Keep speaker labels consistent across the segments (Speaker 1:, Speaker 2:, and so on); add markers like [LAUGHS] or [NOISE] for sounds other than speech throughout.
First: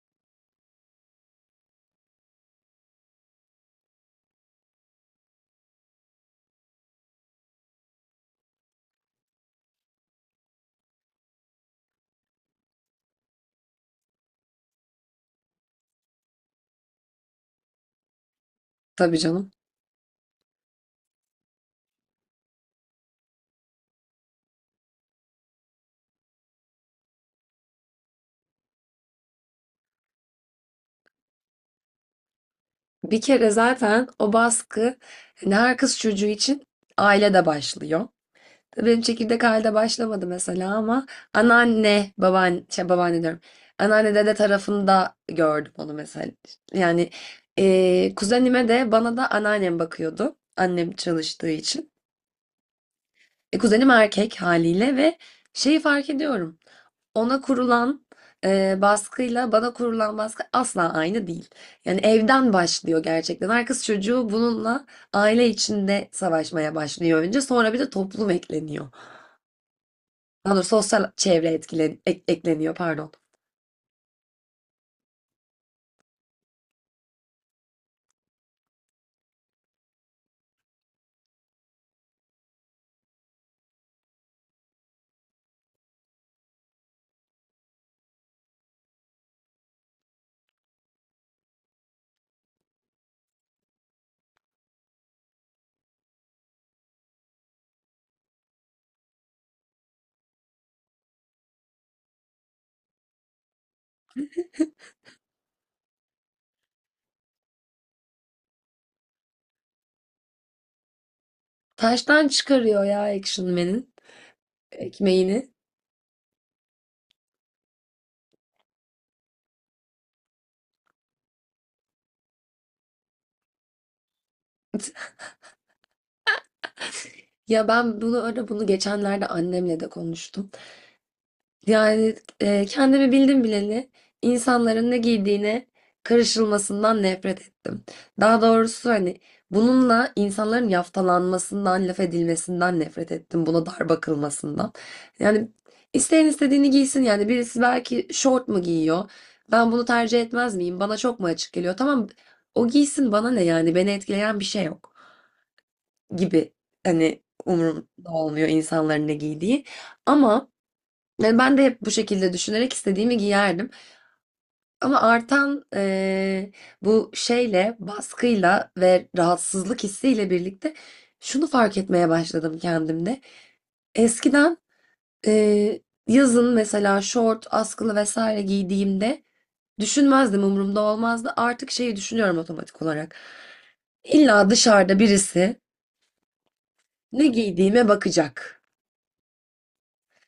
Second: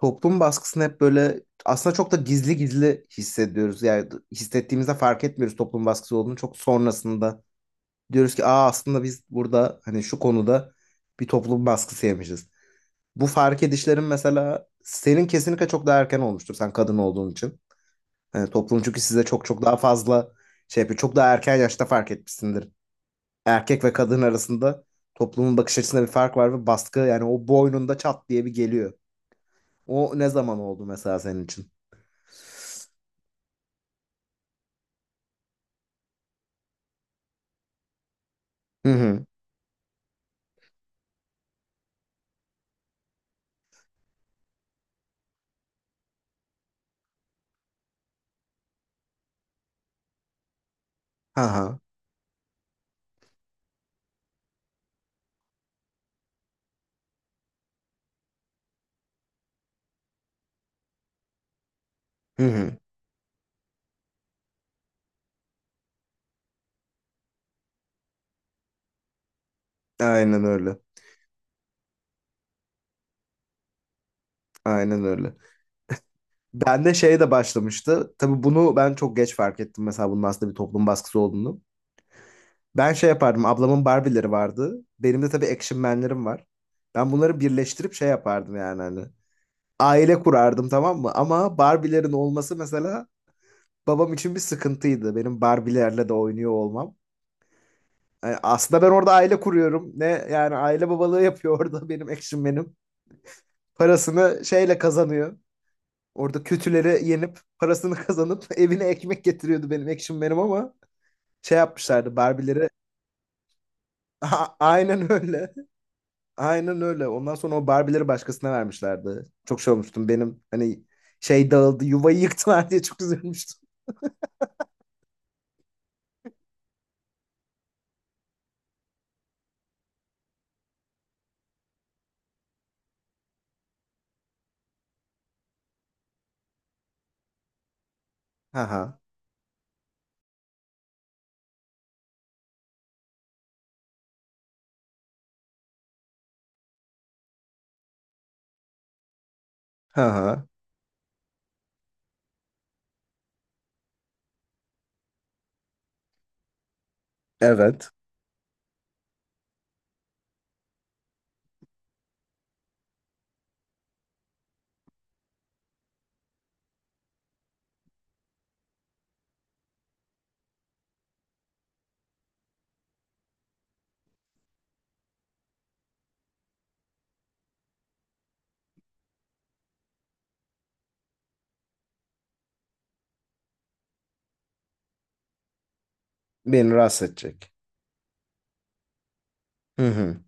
Speaker 1: Toplum baskısını hep böyle aslında çok da gizli gizli hissediyoruz. Yani hissettiğimizde fark etmiyoruz toplum baskısı olduğunu. Çok sonrasında diyoruz ki aslında biz burada hani şu konuda bir toplum baskısı yemişiz. Bu fark edişlerin mesela senin kesinlikle çok daha erken olmuştur sen kadın olduğun için. Yani toplum çünkü
Speaker 2: Tabii
Speaker 1: size çok
Speaker 2: canım.
Speaker 1: çok daha fazla şey yapıyor. Çok daha erken yaşta fark etmişsindir. Erkek ve kadın arasında toplumun bakış açısında bir fark var ve baskı yani o boynunda çat diye bir geliyor. O ne zaman oldu mesela senin için?
Speaker 2: Bir kere zaten o baskı hani her kız çocuğu için ailede başlıyor.
Speaker 1: Hı
Speaker 2: Benim
Speaker 1: hı.
Speaker 2: çekirdek ailede başlamadı mesela ama anneanne, babaanne, babaanne diyorum. Anneanne dede tarafında gördüm onu mesela. Yani kuzenime de bana da anneannem bakıyordu. Annem
Speaker 1: Ha
Speaker 2: çalıştığı
Speaker 1: ha.
Speaker 2: için. Kuzenim erkek haliyle ve şeyi fark ediyorum. Ona kurulan baskıyla bana kurulan baskı asla aynı değil. Yani
Speaker 1: Hı
Speaker 2: evden
Speaker 1: hı.
Speaker 2: başlıyor gerçekten. Her kız çocuğu bununla aile içinde savaşmaya başlıyor önce. Sonra bir de toplum ekleniyor.
Speaker 1: Aynen
Speaker 2: Daha doğrusu
Speaker 1: öyle.
Speaker 2: sosyal çevre ekleniyor pardon.
Speaker 1: Aynen öyle. Ben de şey de başlamıştı. Tabii bunu ben çok geç fark ettim, mesela bunun aslında bir toplum baskısı olduğunu. Ben şey yapardım. Ablamın Barbie'leri vardı. Benim de tabii Action Man'lerim var. Ben bunları birleştirip şey yapardım yani hani. Aile kurardım, tamam mı? Ama Barbie'lerin olması mesela babam için bir sıkıntıydı. Benim Barbie'lerle de oynuyor olmam. Yani aslında ben orada aile kuruyorum. Ne yani aile babalığı yapıyor orada [LAUGHS] benim Action Man'im. Parasını şeyle kazanıyor. Orada kötülere yenip parasını kazanıp [LAUGHS] evine ekmek getiriyordu benim Action Man'im, ama şey yapmışlardı
Speaker 2: Taştan
Speaker 1: Barbie'leri.
Speaker 2: çıkarıyor ya Action Man'in
Speaker 1: [LAUGHS] Aynen
Speaker 2: ekmeğini.
Speaker 1: öyle. [LAUGHS] Aynen öyle. Ondan sonra o Barbie'leri başkasına vermişlerdi. Çok şey olmuştum benim, hani şey dağıldı, yuvayı yıktılar diye çok üzülmüştüm. [LAUGHS]
Speaker 2: [LAUGHS] Ya ben bunu geçenlerde annemle de konuştum. Yani kendimi bildim bileli insanların ne giydiğine karışılmasından nefret ettim. Daha
Speaker 1: Ha ha.
Speaker 2: doğrusu hani bununla insanların yaftalanmasından, laf edilmesinden nefret ettim. Buna dar bakılmasından. Yani isteyen istediğini giysin. Yani birisi belki şort mu giyiyor? Ben bunu
Speaker 1: Ha
Speaker 2: tercih
Speaker 1: ha.
Speaker 2: etmez miyim? Bana çok mu açık geliyor? Tamam o giysin bana ne yani? Beni etkileyen bir şey yok gibi. Hani
Speaker 1: Evet.
Speaker 2: umurumda olmuyor insanların ne giydiği. Ama yani ben de hep bu şekilde düşünerek istediğimi giyerdim. Ama artan baskıyla ve rahatsızlık hissiyle birlikte şunu fark etmeye başladım kendimde. Eskiden eee, yazın mesela şort, askılı vesaire giydiğimde düşünmezdim, umurumda olmazdı. Artık şeyi düşünüyorum otomatik olarak. İlla dışarıda birisi
Speaker 1: Beni rahatsız
Speaker 2: ne
Speaker 1: edecek.
Speaker 2: giydiğime bakacak.
Speaker 1: Hı hı.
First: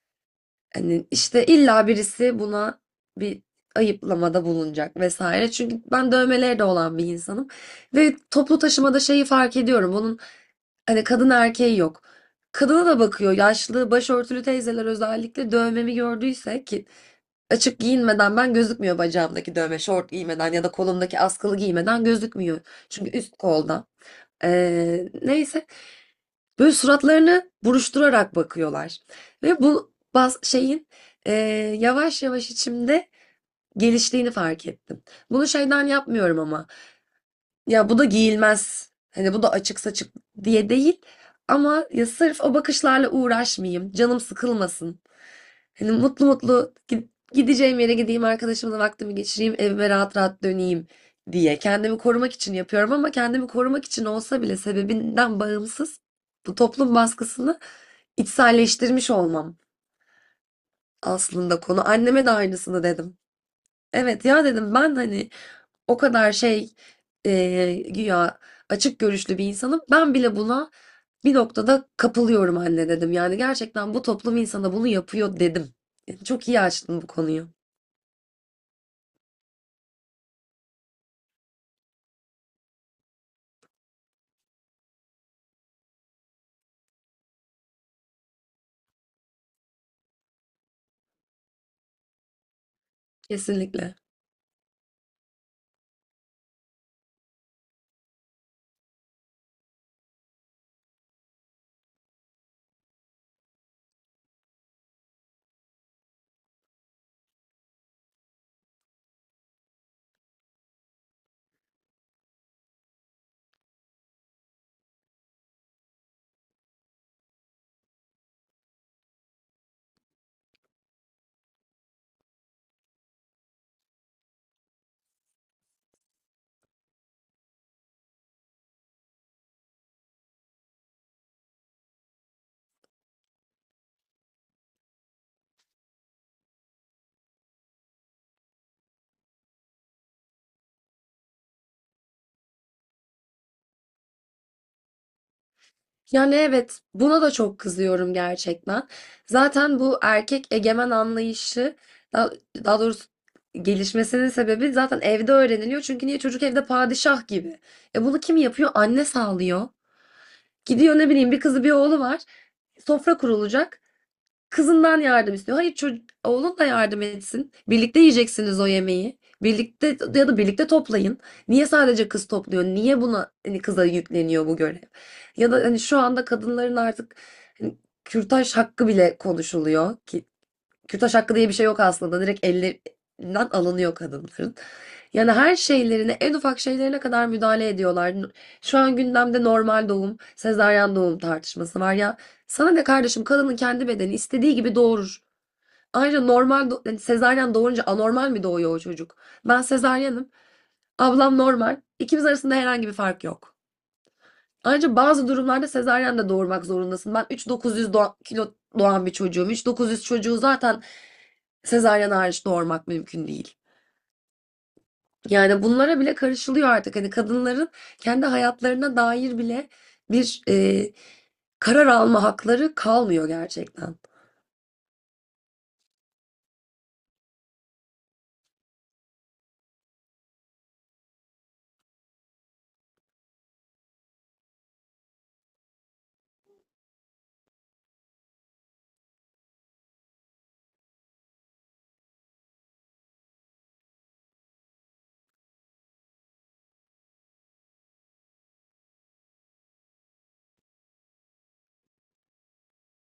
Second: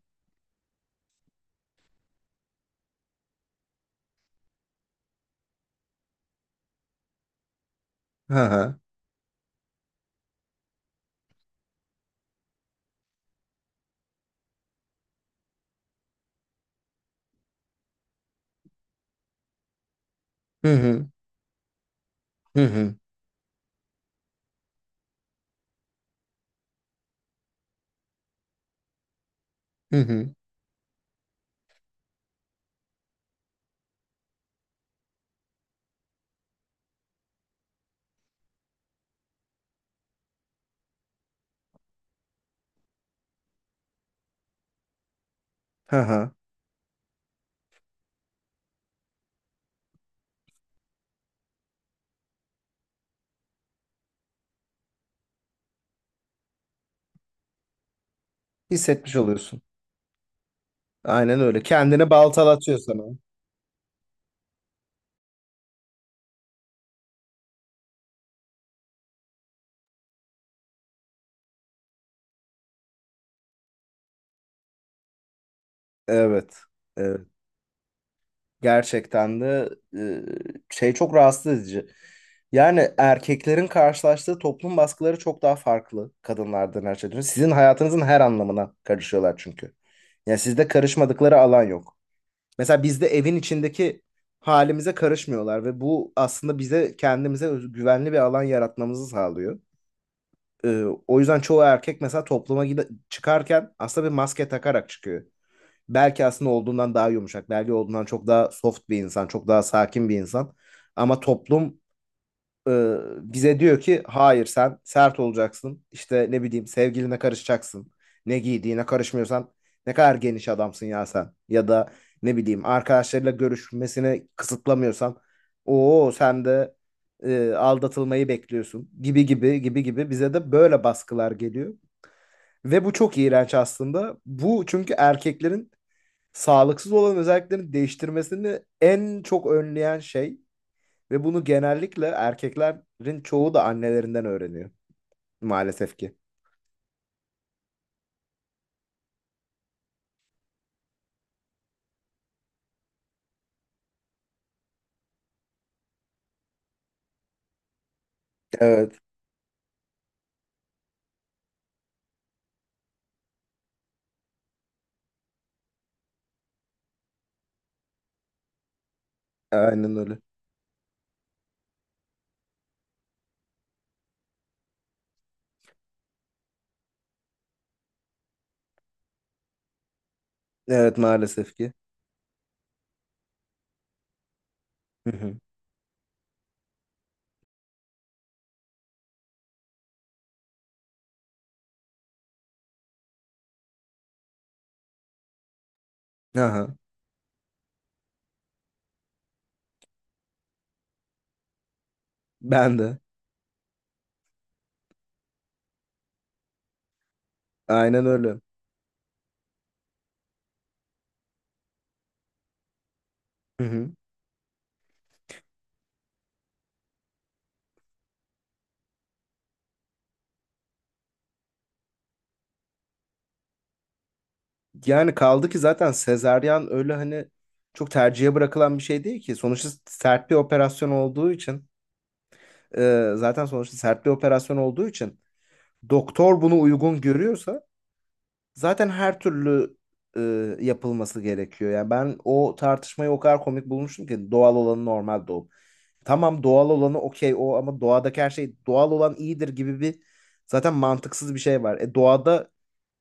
Speaker 2: Hani işte illa birisi buna bir ayıplamada bulunacak vesaire. Çünkü ben dövmeleri de olan bir insanım. Ve
Speaker 1: Ha
Speaker 2: toplu
Speaker 1: ha.
Speaker 2: taşımada şeyi fark ediyorum. Bunun hani kadın erkeği yok. Kadına da bakıyor. Yaşlı başörtülü teyzeler özellikle dövmemi gördüyse ki açık giyinmeden ben gözükmüyor bacağımdaki dövme. Şort giymeden ya
Speaker 1: Hı
Speaker 2: da
Speaker 1: hı.
Speaker 2: kolumdaki askılı giymeden gözükmüyor.
Speaker 1: Hı hı.
Speaker 2: Çünkü üst kolda. Neyse. Böyle suratlarını buruşturarak bakıyorlar. Ve bu
Speaker 1: Hı hı.
Speaker 2: baz şeyin e, yavaş yavaş içimde geliştiğini fark ettim. Bunu şeyden yapmıyorum ama. Ya bu da giyilmez. Hani bu da açık saçık diye değil. Ama ya sırf o bakışlarla uğraşmayayım. Canım sıkılmasın. Hani
Speaker 1: Ha ha.
Speaker 2: mutlu mutlu gideceğim yere gideyim, arkadaşımla vaktimi geçireyim, evime rahat rahat döneyim diye. Kendimi korumak için yapıyorum ama kendimi korumak için olsa bile sebebinden bağımsız bu toplum baskısını içselleştirmiş
Speaker 1: Hissetmiş
Speaker 2: olmam
Speaker 1: oluyorsun. Aynen
Speaker 2: aslında
Speaker 1: öyle.
Speaker 2: konu.
Speaker 1: Kendini
Speaker 2: Anneme de
Speaker 1: baltalatıyor
Speaker 2: aynısını
Speaker 1: sana.
Speaker 2: dedim. Evet ya dedim ben hani o kadar şey güya açık görüşlü bir insanım. Ben bile buna bir noktada kapılıyorum anne dedim. Yani gerçekten bu toplum insana bunu yapıyor dedim. Yani çok iyi
Speaker 1: Evet.
Speaker 2: açtın bu
Speaker 1: Evet.
Speaker 2: konuyu.
Speaker 1: Gerçekten de e, şey çok rahatsız edici. Yani erkeklerin karşılaştığı toplum baskıları çok daha farklı kadınlardan, her şeyden. Sizin hayatınızın her anlamına karışıyorlar çünkü. Yani sizde karışmadıkları alan yok. Mesela bizde evin
Speaker 2: Kesinlikle.
Speaker 1: içindeki halimize karışmıyorlar ve bu aslında bize kendimize güvenli bir alan yaratmamızı sağlıyor. O yüzden çoğu erkek mesela çıkarken aslında bir maske takarak çıkıyor. Belki aslında olduğundan daha yumuşak. Belki olduğundan çok daha soft bir insan. Çok daha sakin bir insan. Ama toplum e, bize diyor ki hayır, sen sert olacaksın. İşte ne bileyim, sevgiline karışacaksın. Ne giydiğine karışmıyorsan ne kadar geniş adamsın ya sen. Ya da ne bileyim arkadaşlarıyla görüşmesini kısıtlamıyorsan o sen de aldatılmayı bekliyorsun, gibi gibi gibi gibi bize de böyle baskılar geliyor. Ve bu çok iğrenç aslında. Bu çünkü erkeklerin sağlıksız olan özelliklerini değiştirmesini en çok önleyen şey, ve bunu genellikle erkeklerin çoğu da annelerinden öğreniyor maalesef ki.
Speaker 2: Yani evet buna da çok kızıyorum gerçekten. Zaten bu erkek egemen anlayışı daha, daha doğrusu gelişmesinin sebebi zaten evde öğreniliyor. Çünkü niye çocuk evde padişah gibi. E bunu kim yapıyor?
Speaker 1: Evet,
Speaker 2: Anne sağlıyor. Gidiyor ne bileyim bir kızı bir oğlu var. Sofra kurulacak. Kızından yardım istiyor. Hayır çocuk, oğlun da yardım etsin. Birlikte yiyeceksiniz o yemeği. Birlikte
Speaker 1: aynen öyle.
Speaker 2: ya da birlikte toplayın. Niye sadece kız topluyor? Niye buna hani kıza yükleniyor bu görev? Ya da hani şu anda kadınların artık hani kürtaj hakkı bile konuşuluyor ki
Speaker 1: Evet,
Speaker 2: kürtaj hakkı diye
Speaker 1: maalesef
Speaker 2: bir şey
Speaker 1: ki.
Speaker 2: yok aslında. Direkt ellerinden alınıyor kadınların.
Speaker 1: Hı
Speaker 2: Yani
Speaker 1: hı.
Speaker 2: her şeylerine, en ufak şeylerine kadar müdahale ediyorlar. Şu an gündemde normal doğum, sezaryen doğum tartışması var ya. Sana ne kardeşim kadının kendi bedeni istediği gibi doğurur. Ayrıca normal
Speaker 1: Aha,
Speaker 2: do yani sezaryen doğurunca anormal mi doğuyor o çocuk? Ben sezaryenim. Ablam normal. İkimiz arasında
Speaker 1: ben
Speaker 2: herhangi bir
Speaker 1: de.
Speaker 2: fark yok. Ayrıca bazı durumlarda sezaryen de doğurmak zorundasın. Ben 3.900
Speaker 1: Aynen öyle.
Speaker 2: kilo doğan bir çocuğum. 3.900 çocuğu zaten sezaryen hariç doğurmak mümkün değil.
Speaker 1: Hı hı.
Speaker 2: Yani bunlara bile karışılıyor artık. Hani kadınların kendi hayatlarına dair bile bir karar alma hakları kalmıyor gerçekten.
Speaker 1: Yani kaldı ki zaten sezaryen öyle hani çok tercihe bırakılan bir şey değil ki. Sonuçta sert bir operasyon olduğu için zaten sonuçta sert bir operasyon olduğu için doktor bunu uygun görüyorsa zaten her türlü e, yapılması gerekiyor. Yani ben o tartışmayı o kadar komik bulmuştum ki, doğal olanı normal doğum. Tamam doğal olanı okey o, ama doğadaki her şey doğal olan iyidir gibi bir zaten mantıksız bir şey var. Doğada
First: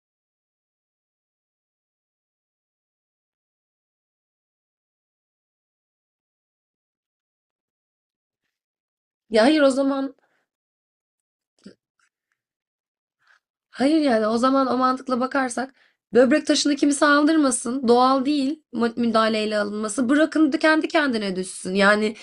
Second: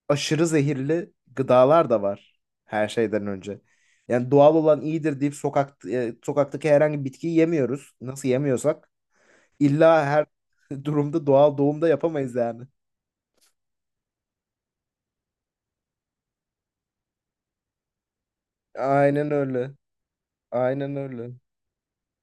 Speaker 1: aşırı zehirli gıdalar da var her şeyden önce. Yani doğal olan iyidir deyip sokaktaki herhangi bir bitkiyi yemiyoruz. Nasıl yemiyorsak
Speaker 2: Ya hayır o
Speaker 1: illa
Speaker 2: zaman
Speaker 1: her [LAUGHS] durumda doğal doğumda yapamayız yani.
Speaker 2: hayır yani o zaman o mantıkla bakarsak böbrek taşını kimse aldırmasın. Doğal değil
Speaker 1: Aynen
Speaker 2: müdahaleyle
Speaker 1: öyle.
Speaker 2: alınması. Bırakın da kendi
Speaker 1: Aynen öyle.
Speaker 2: kendine düşsün. Yani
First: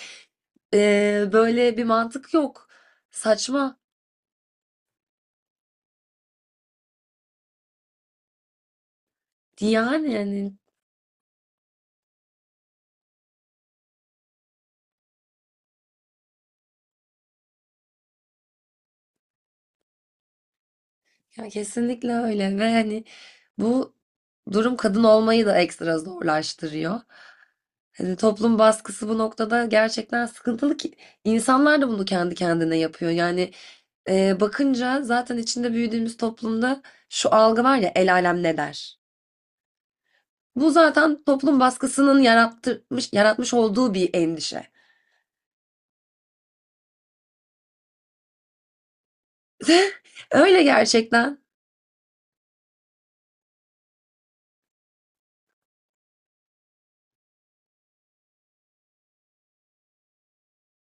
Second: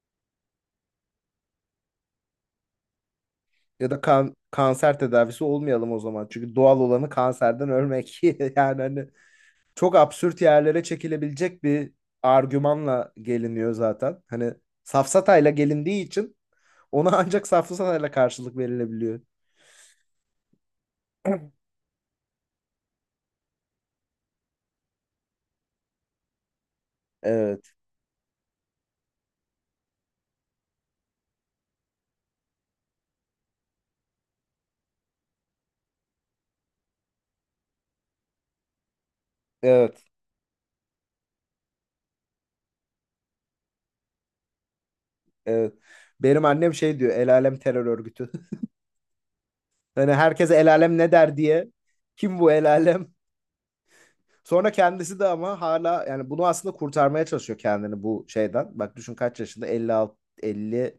Speaker 2: böyle bir mantık yok. Saçma.
Speaker 1: Ya da kan kanser tedavisi olmayalım o zaman. Çünkü doğal olanı kanserden ölmek. [LAUGHS] Yani hani çok
Speaker 2: Yani,
Speaker 1: absürt
Speaker 2: yani
Speaker 1: yerlere çekilebilecek bir argümanla geliniyor zaten. Hani safsatayla gelindiği için ona [LAUGHS] ancak safsatayla karşılık verilebiliyor.
Speaker 2: ya kesinlikle öyle ve hani bu durum kadın olmayı da ekstra zorlaştırıyor.
Speaker 1: Evet,
Speaker 2: Hani toplum baskısı bu noktada gerçekten sıkıntılı ki insanlar da bunu kendi kendine yapıyor. Yani bakınca zaten içinde büyüdüğümüz toplumda şu algı var ya el alem ne der?
Speaker 1: evet,
Speaker 2: Bu zaten toplum baskısının yaratmış olduğu bir endişe.
Speaker 1: evet. Benim annem şey diyor, el alem terör örgütü. [LAUGHS]
Speaker 2: [LAUGHS]
Speaker 1: Hani herkese
Speaker 2: Öyle
Speaker 1: el alem ne der
Speaker 2: gerçekten.
Speaker 1: diye. Kim bu el alem? Sonra kendisi de ama hala yani bunu aslında kurtarmaya çalışıyor kendini bu şeyden. Bak düşün, kaç yaşında? 56, elli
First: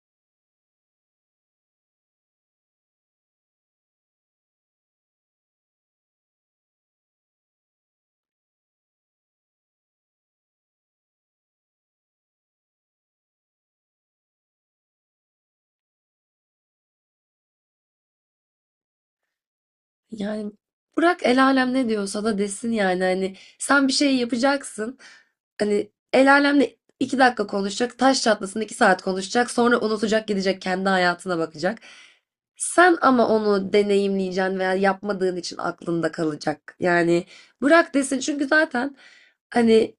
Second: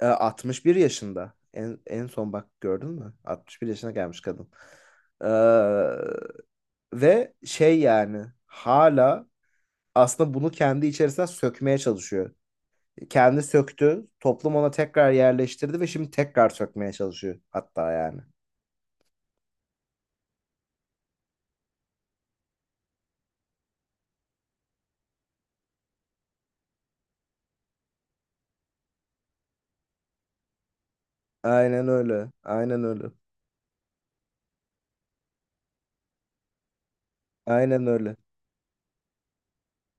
Speaker 1: 61 yaşında. En son bak, gördün mü? 61 yaşına gelmiş kadın. Ee, Ve şey yani hala aslında bunu kendi içerisinden sökmeye çalışıyor. Kendi söktü, toplum ona tekrar yerleştirdi ve şimdi tekrar sökmeye çalışıyor hatta yani.
Speaker 2: Yani bırak el alem ne diyorsa da desin yani hani sen bir şey yapacaksın. Hani el alemle 2 dakika konuşacak, taş çatlasın 2 saat konuşacak, sonra unutacak gidecek kendi hayatına bakacak.
Speaker 1: Aynen öyle. Aynen
Speaker 2: Sen
Speaker 1: öyle.
Speaker 2: ama onu deneyimleyeceksin veya yapmadığın için aklında kalacak. Yani
Speaker 1: Aynen
Speaker 2: bırak
Speaker 1: öyle.
Speaker 2: desin çünkü zaten hani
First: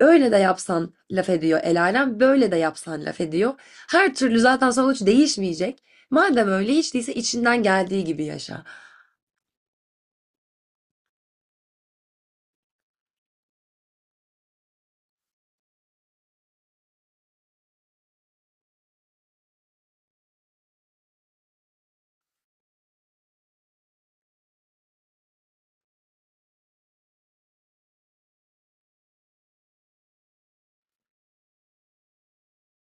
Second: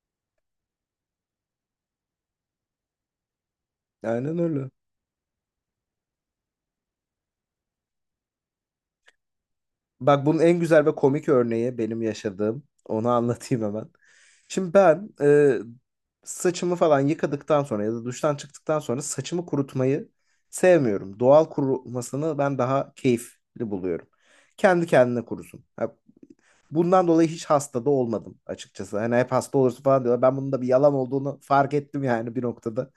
Speaker 2: öyle de yapsan laf ediyor el alem, böyle de yapsan laf ediyor. Her
Speaker 1: Aynen
Speaker 2: türlü
Speaker 1: öyle.
Speaker 2: zaten sonuç değişmeyecek. Madem öyle hiç değilse içinden geldiği gibi yaşa.
Speaker 1: Bak bunun en güzel ve komik örneği benim yaşadığım. Onu anlatayım hemen. Şimdi ben saçımı falan yıkadıktan sonra ya da duştan çıktıktan sonra saçımı kurutmayı sevmiyorum. Doğal kurumasını ben daha keyifli buluyorum. Kendi kendine kurusun. Ha, bundan dolayı hiç hasta da olmadım açıkçası. Hani hep hasta olursun falan diyorlar. Ben bunun da bir yalan olduğunu fark ettim yani bir noktada.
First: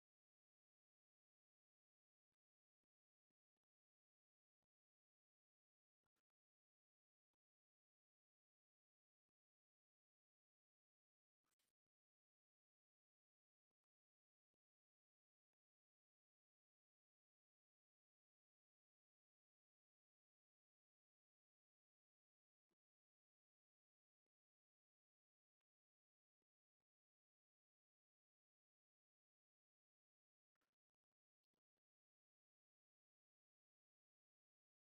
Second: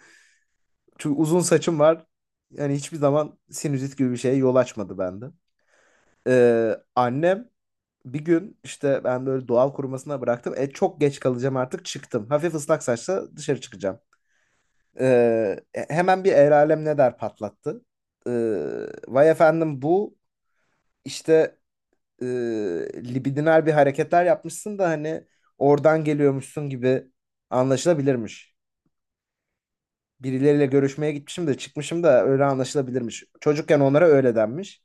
Speaker 1: Çünkü uzun saçım var. Yani hiçbir zaman sinüzit gibi bir şeye yol açmadı bende. Annem bir gün işte, ben böyle doğal kurumasına bıraktım. E çok geç kalacağım, artık çıktım. Hafif ıslak saçla dışarı çıkacağım. Hemen bir el alem ne der patlattı. Vay efendim, bu işte e, libidinal bir hareketler yapmışsın da hani oradan geliyormuşsun gibi anlaşılabilirmiş. Birileriyle görüşmeye gitmişim de çıkmışım da öyle anlaşılabilirmiş. Çocukken onlara öyle denmiş.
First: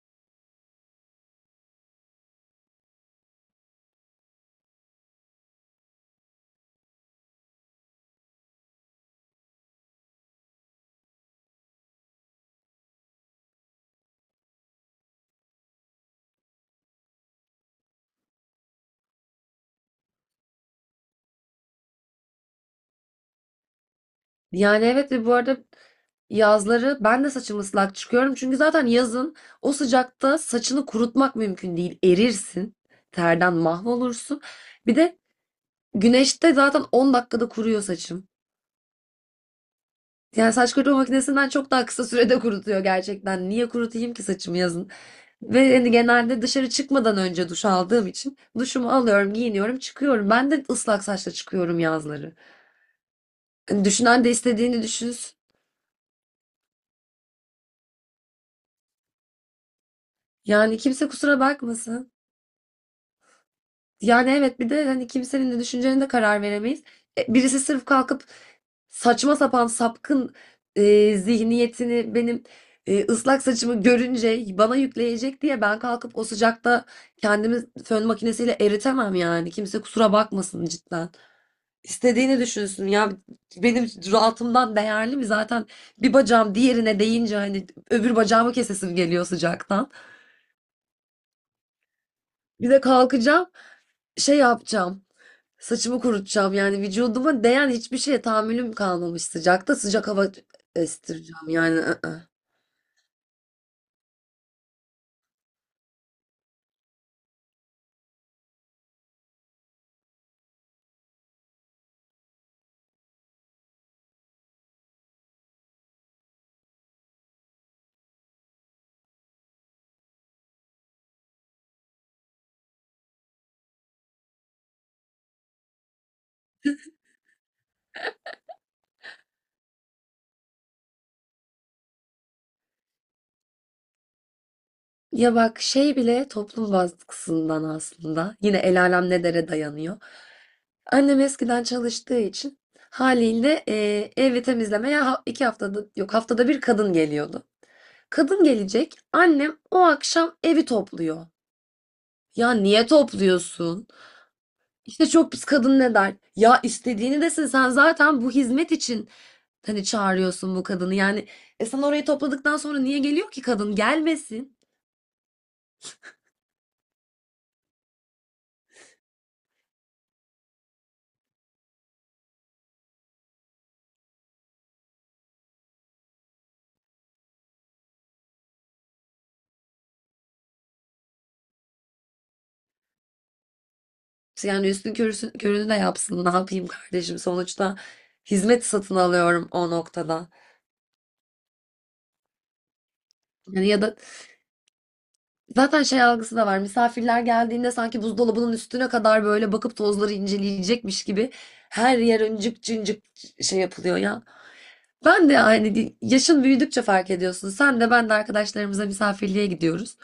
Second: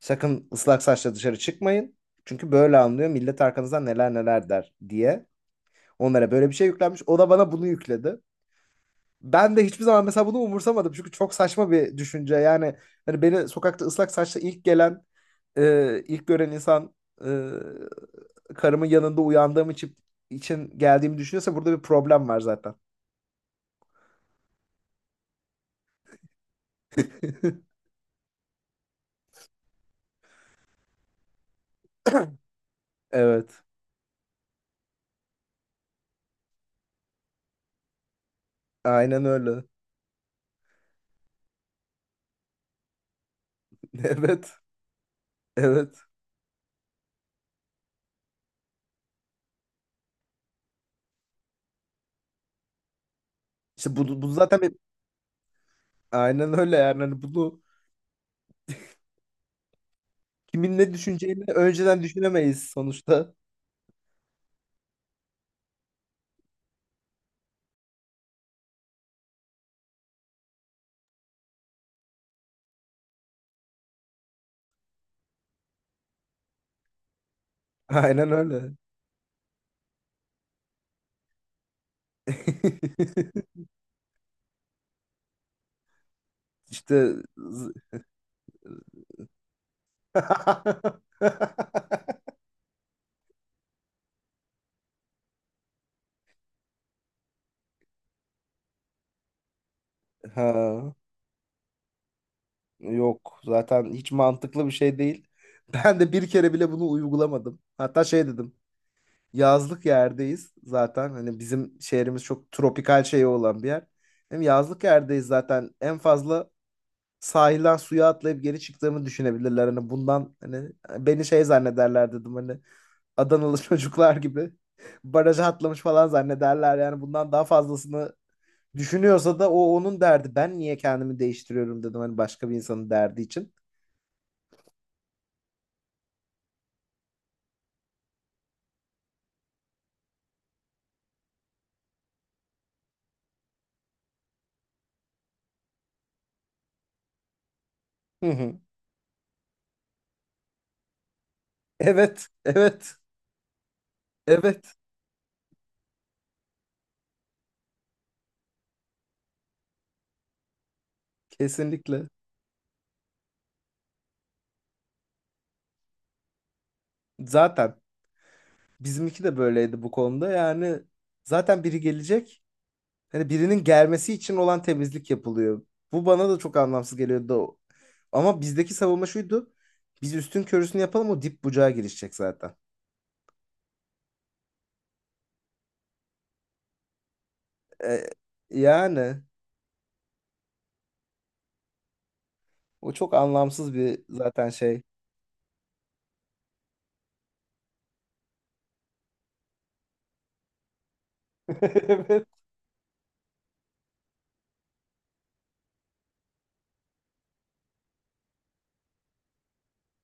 Speaker 1: Sakın ıslak saçla dışarı çıkmayın. Çünkü böyle anlıyor millet, arkanızdan neler neler der diye. Onlara böyle bir şey yüklenmiş. O da bana bunu yükledi. Ben de hiçbir zaman mesela bunu umursamadım. Çünkü çok saçma bir düşünce. Yani hani beni sokakta ıslak saçla ilk gören insan e, karımın yanında uyandığım için geldiğimi düşünüyorsa burada bir problem var zaten.
Speaker 2: Yani evet ve bu arada yazları ben de saçım
Speaker 1: [LAUGHS]
Speaker 2: ıslak çıkıyorum. Çünkü zaten yazın o sıcakta saçını kurutmak mümkün değil. Erirsin. Terden
Speaker 1: Evet.
Speaker 2: mahvolursun. Bir de güneşte zaten 10 dakikada kuruyor saçım.
Speaker 1: Aynen öyle.
Speaker 2: Yani saç kurutma makinesinden çok daha kısa sürede kurutuyor gerçekten. Niye
Speaker 1: [LAUGHS]
Speaker 2: kurutayım ki
Speaker 1: Evet.
Speaker 2: saçımı yazın? Ve hani
Speaker 1: Evet.
Speaker 2: genelde dışarı çıkmadan önce duş aldığım için duşumu alıyorum, giyiniyorum, çıkıyorum. Ben de ıslak saçla çıkıyorum yazları. Hani,
Speaker 1: İşte bu,
Speaker 2: düşünen
Speaker 1: bu
Speaker 2: de
Speaker 1: zaten bir-
Speaker 2: istediğini düşünsün.
Speaker 1: aynen öyle yani. Hani bunu kimin
Speaker 2: Yani
Speaker 1: ne
Speaker 2: kimse kusura
Speaker 1: düşüneceğini önceden
Speaker 2: bakmasın.
Speaker 1: düşünemeyiz sonuçta.
Speaker 2: Yani evet bir de hani kimsenin de düşüncelerine de karar veremeyiz. Birisi sırf kalkıp saçma sapan sapkın zihniyetini benim ıslak saçımı görünce bana yükleyecek diye ben kalkıp o sıcakta kendimi fön
Speaker 1: Aynen
Speaker 2: makinesiyle
Speaker 1: öyle.
Speaker 2: eritemem yani. Kimse kusura bakmasın cidden. İstediğini düşünsün ya
Speaker 1: [LAUGHS]
Speaker 2: benim rahatımdan değerli mi zaten bir bacağım diğerine
Speaker 1: İşte
Speaker 2: değince hani öbür bacağımı kesesim geliyor sıcaktan.
Speaker 1: [LAUGHS]
Speaker 2: Bir de kalkacağım. Şey yapacağım. Saçımı kurutacağım yani vücuduma değen hiçbir şeye tahammülüm kalmamış sıcakta sıcak hava
Speaker 1: Ha,
Speaker 2: estireceğim yani. I-ı.
Speaker 1: yok zaten hiç mantıklı bir şey değil. Ben de bir kere bile bunu uygulamadım. Hatta şey dedim. Yazlık yerdeyiz zaten. Hani bizim şehrimiz çok tropikal şeyi olan bir yer. Hem yazlık yerdeyiz zaten. En fazla sahilden suya atlayıp geri çıktığımı düşünebilirler. Hani bundan hani beni şey zannederler dedim. Hani Adanalı [LAUGHS] çocuklar gibi baraja atlamış falan zannederler. Yani bundan daha fazlasını düşünüyorsa da o onun derdi. Ben niye kendimi değiştiriyorum, dedim, hani başka bir insanın derdi için.
Speaker 2: Ya bak şey bile toplum baskısından aslında yine el alem ne dere dayanıyor. Annem eskiden çalıştığı için haliyle evi temizlemeye 2 haftada yok haftada bir kadın geliyordu.
Speaker 1: Hı
Speaker 2: Kadın
Speaker 1: hı.
Speaker 2: gelecek annem o akşam evi topluyor.
Speaker 1: Evet,
Speaker 2: Ya niye
Speaker 1: evet,
Speaker 2: topluyorsun?
Speaker 1: evet.
Speaker 2: İşte çok pis kadın ne der? Ya istediğini desin sen zaten bu hizmet için hani çağırıyorsun bu kadını. Yani e sen orayı
Speaker 1: Kesinlikle.
Speaker 2: topladıktan sonra niye geliyor ki kadın? Gelmesin.
Speaker 1: Zaten bizimki de böyleydi bu konuda. Yani zaten biri gelecek. Hani birinin gelmesi için olan temizlik yapılıyor. Bu bana da çok anlamsız geliyordu. Ama bizdeki savunma şuydu. Biz üstün körüsünü yapalım, o dip bucağa girişecek zaten.
Speaker 2: Yani körünü de yapsın. Ne yapayım kardeşim? Sonuçta
Speaker 1: E,
Speaker 2: hizmet satın
Speaker 1: Yani
Speaker 2: alıyorum o noktada.
Speaker 1: o çok
Speaker 2: Yani
Speaker 1: anlamsız
Speaker 2: ya da
Speaker 1: bir zaten şey.
Speaker 2: zaten şey algısı da var. Misafirler geldiğinde sanki buzdolabının üstüne kadar böyle bakıp tozları inceleyecekmiş gibi
Speaker 1: [LAUGHS]
Speaker 2: her yer
Speaker 1: Evet.
Speaker 2: öncük cıncık şey yapılıyor ya. Ben de yani yaşın büyüdükçe fark ediyorsun. Sen de ben de arkadaşlarımıza misafirliğe gidiyoruz.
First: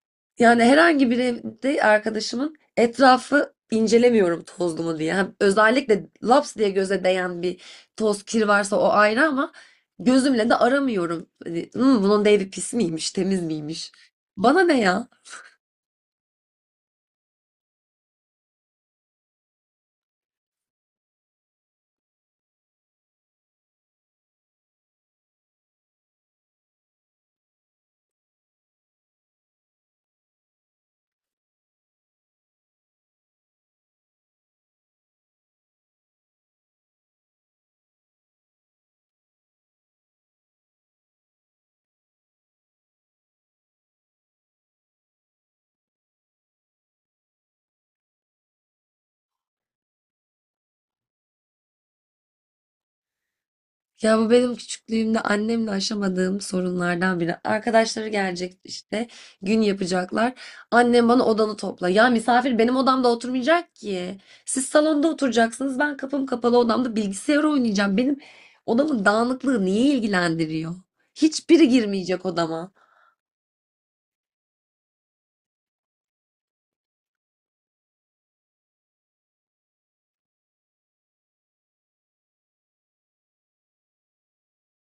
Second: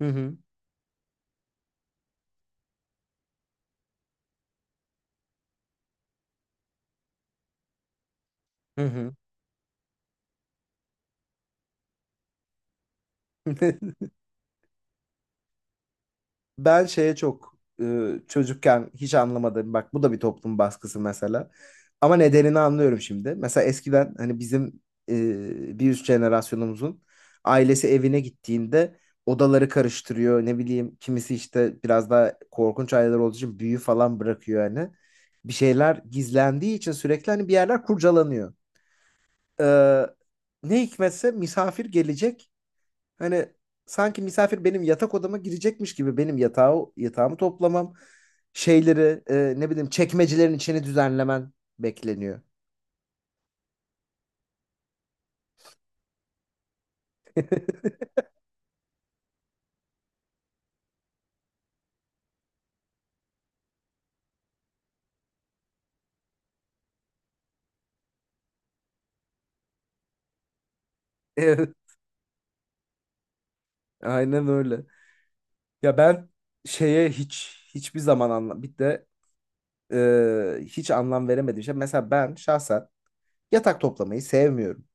Speaker 1: Hı hı.
Speaker 2: Yani herhangi bir evde arkadaşımın etrafı incelemiyorum tozlu mu diye. Hem özellikle laps diye göze değen bir toz kir varsa o
Speaker 1: Hı
Speaker 2: ayrı ama gözümle de aramıyorum. Hani, "Hmm, bunun da evi pis miymiş, temiz
Speaker 1: hı.
Speaker 2: miymiş?
Speaker 1: [LAUGHS]
Speaker 2: Bana ne ya?
Speaker 1: Ben şeye çok çocukken hiç anlamadım. Bak bu da bir toplum baskısı mesela. Ama nedenini anlıyorum şimdi. Mesela eskiden hani bizim bir üst jenerasyonumuzun ailesi evine gittiğinde odaları karıştırıyor. Ne bileyim kimisi işte biraz daha korkunç aileler olduğu için büyü falan bırakıyor hani. Bir şeyler gizlendiği için sürekli hani bir yerler kurcalanıyor. Ee, Ne hikmetse misafir gelecek, hani sanki misafir benim yatak odama girecekmiş gibi benim yatağımı toplamam, şeyleri ne bileyim çekmecelerin içini düzenlemen bekleniyor.
Speaker 2: Ya bu benim küçüklüğümde annemle aşamadığım sorunlardan biri.
Speaker 1: [LAUGHS]
Speaker 2: Arkadaşları gelecek işte gün yapacaklar. Annem bana odanı topla. Ya misafir benim odamda oturmayacak ki. Siz salonda oturacaksınız. Ben kapım kapalı odamda bilgisayar oynayacağım. Benim odamın dağınıklığı niye ilgilendiriyor? Hiçbiri
Speaker 1: Evet,
Speaker 2: girmeyecek odama.
Speaker 1: aynen öyle. Ya ben şeye hiç hiçbir zaman anlam, bir de hiç anlam veremedim. Şey mesela, ben şahsen yatak toplamayı sevmiyorum.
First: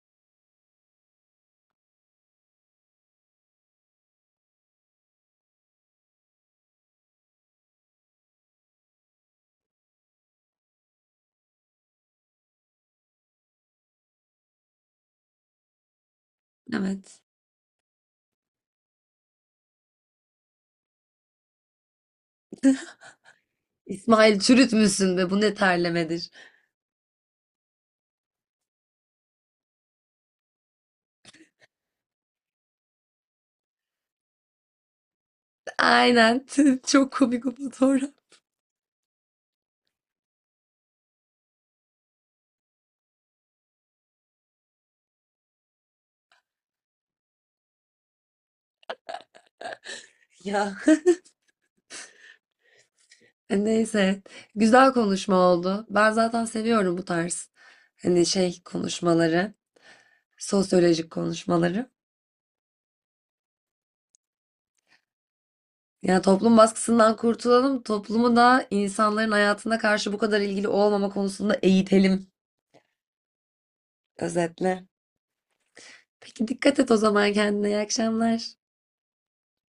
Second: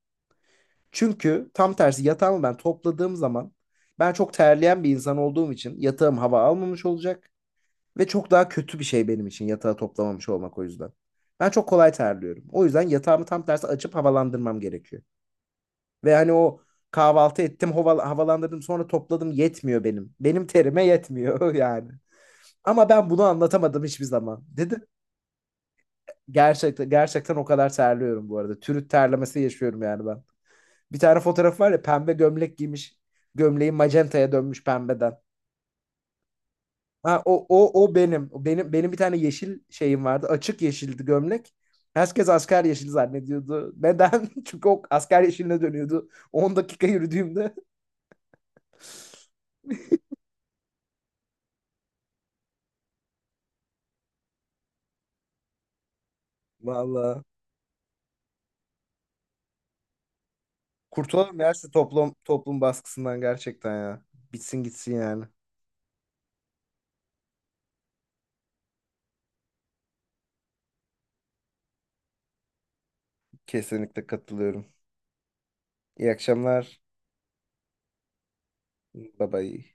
Speaker 1: Çünkü tam tersi yatağımı ben topladığım zaman, ben çok terleyen bir insan olduğum için yatağım hava almamış olacak. Ve çok daha kötü bir şey benim için yatağı toplamamış olmak o yüzden. Ben çok kolay terliyorum. O yüzden yatağımı tam tersi açıp havalandırmam gerekiyor. Ve hani o
Speaker 2: Evet.
Speaker 1: kahvaltı ettim, havalandırdım, sonra topladım yetmiyor benim. Benim terime yetmiyor [LAUGHS] yani. Ama ben bunu anlatamadım hiçbir
Speaker 2: İsmail
Speaker 1: zaman. Dedim.
Speaker 2: çürütmüşsün be bu ne terlemedir.
Speaker 1: Gerçekten gerçekten o kadar terliyorum bu arada. Türüt terlemesi yaşıyorum yani ben. Bir tane fotoğraf var ya pembe gömlek giymiş. Gömleği macentaya dönmüş pembeden.
Speaker 2: Aynen. [LAUGHS] Çok
Speaker 1: Ha, o,
Speaker 2: komik o
Speaker 1: o, o
Speaker 2: fotoğraf.
Speaker 1: benim. O benim, benim bir tane yeşil şeyim vardı. Açık yeşildi gömlek. Herkes asker yeşili zannediyordu. Neden? [LAUGHS] Çünkü o asker yeşiline dönüyordu 10 dakika yürüdüğümde.
Speaker 2: Ya. Neyse, güzel konuşma oldu. Ben
Speaker 1: [LAUGHS]
Speaker 2: zaten seviyorum bu
Speaker 1: Vallahi.
Speaker 2: tarz hani şey konuşmaları, sosyolojik
Speaker 1: Kurtulalım ya şu
Speaker 2: konuşmaları.
Speaker 1: toplum baskısından gerçekten ya. Bitsin gitsin yani.
Speaker 2: Yani toplum baskısından kurtulalım, toplumu da insanların hayatına karşı bu kadar ilgili olmama konusunda eğitelim
Speaker 1: Kesinlikle katılıyorum.
Speaker 2: özetle.
Speaker 1: İyi
Speaker 2: Peki dikkat
Speaker 1: akşamlar.
Speaker 2: et o zaman kendine. İyi akşamlar.
Speaker 1: Bye bye.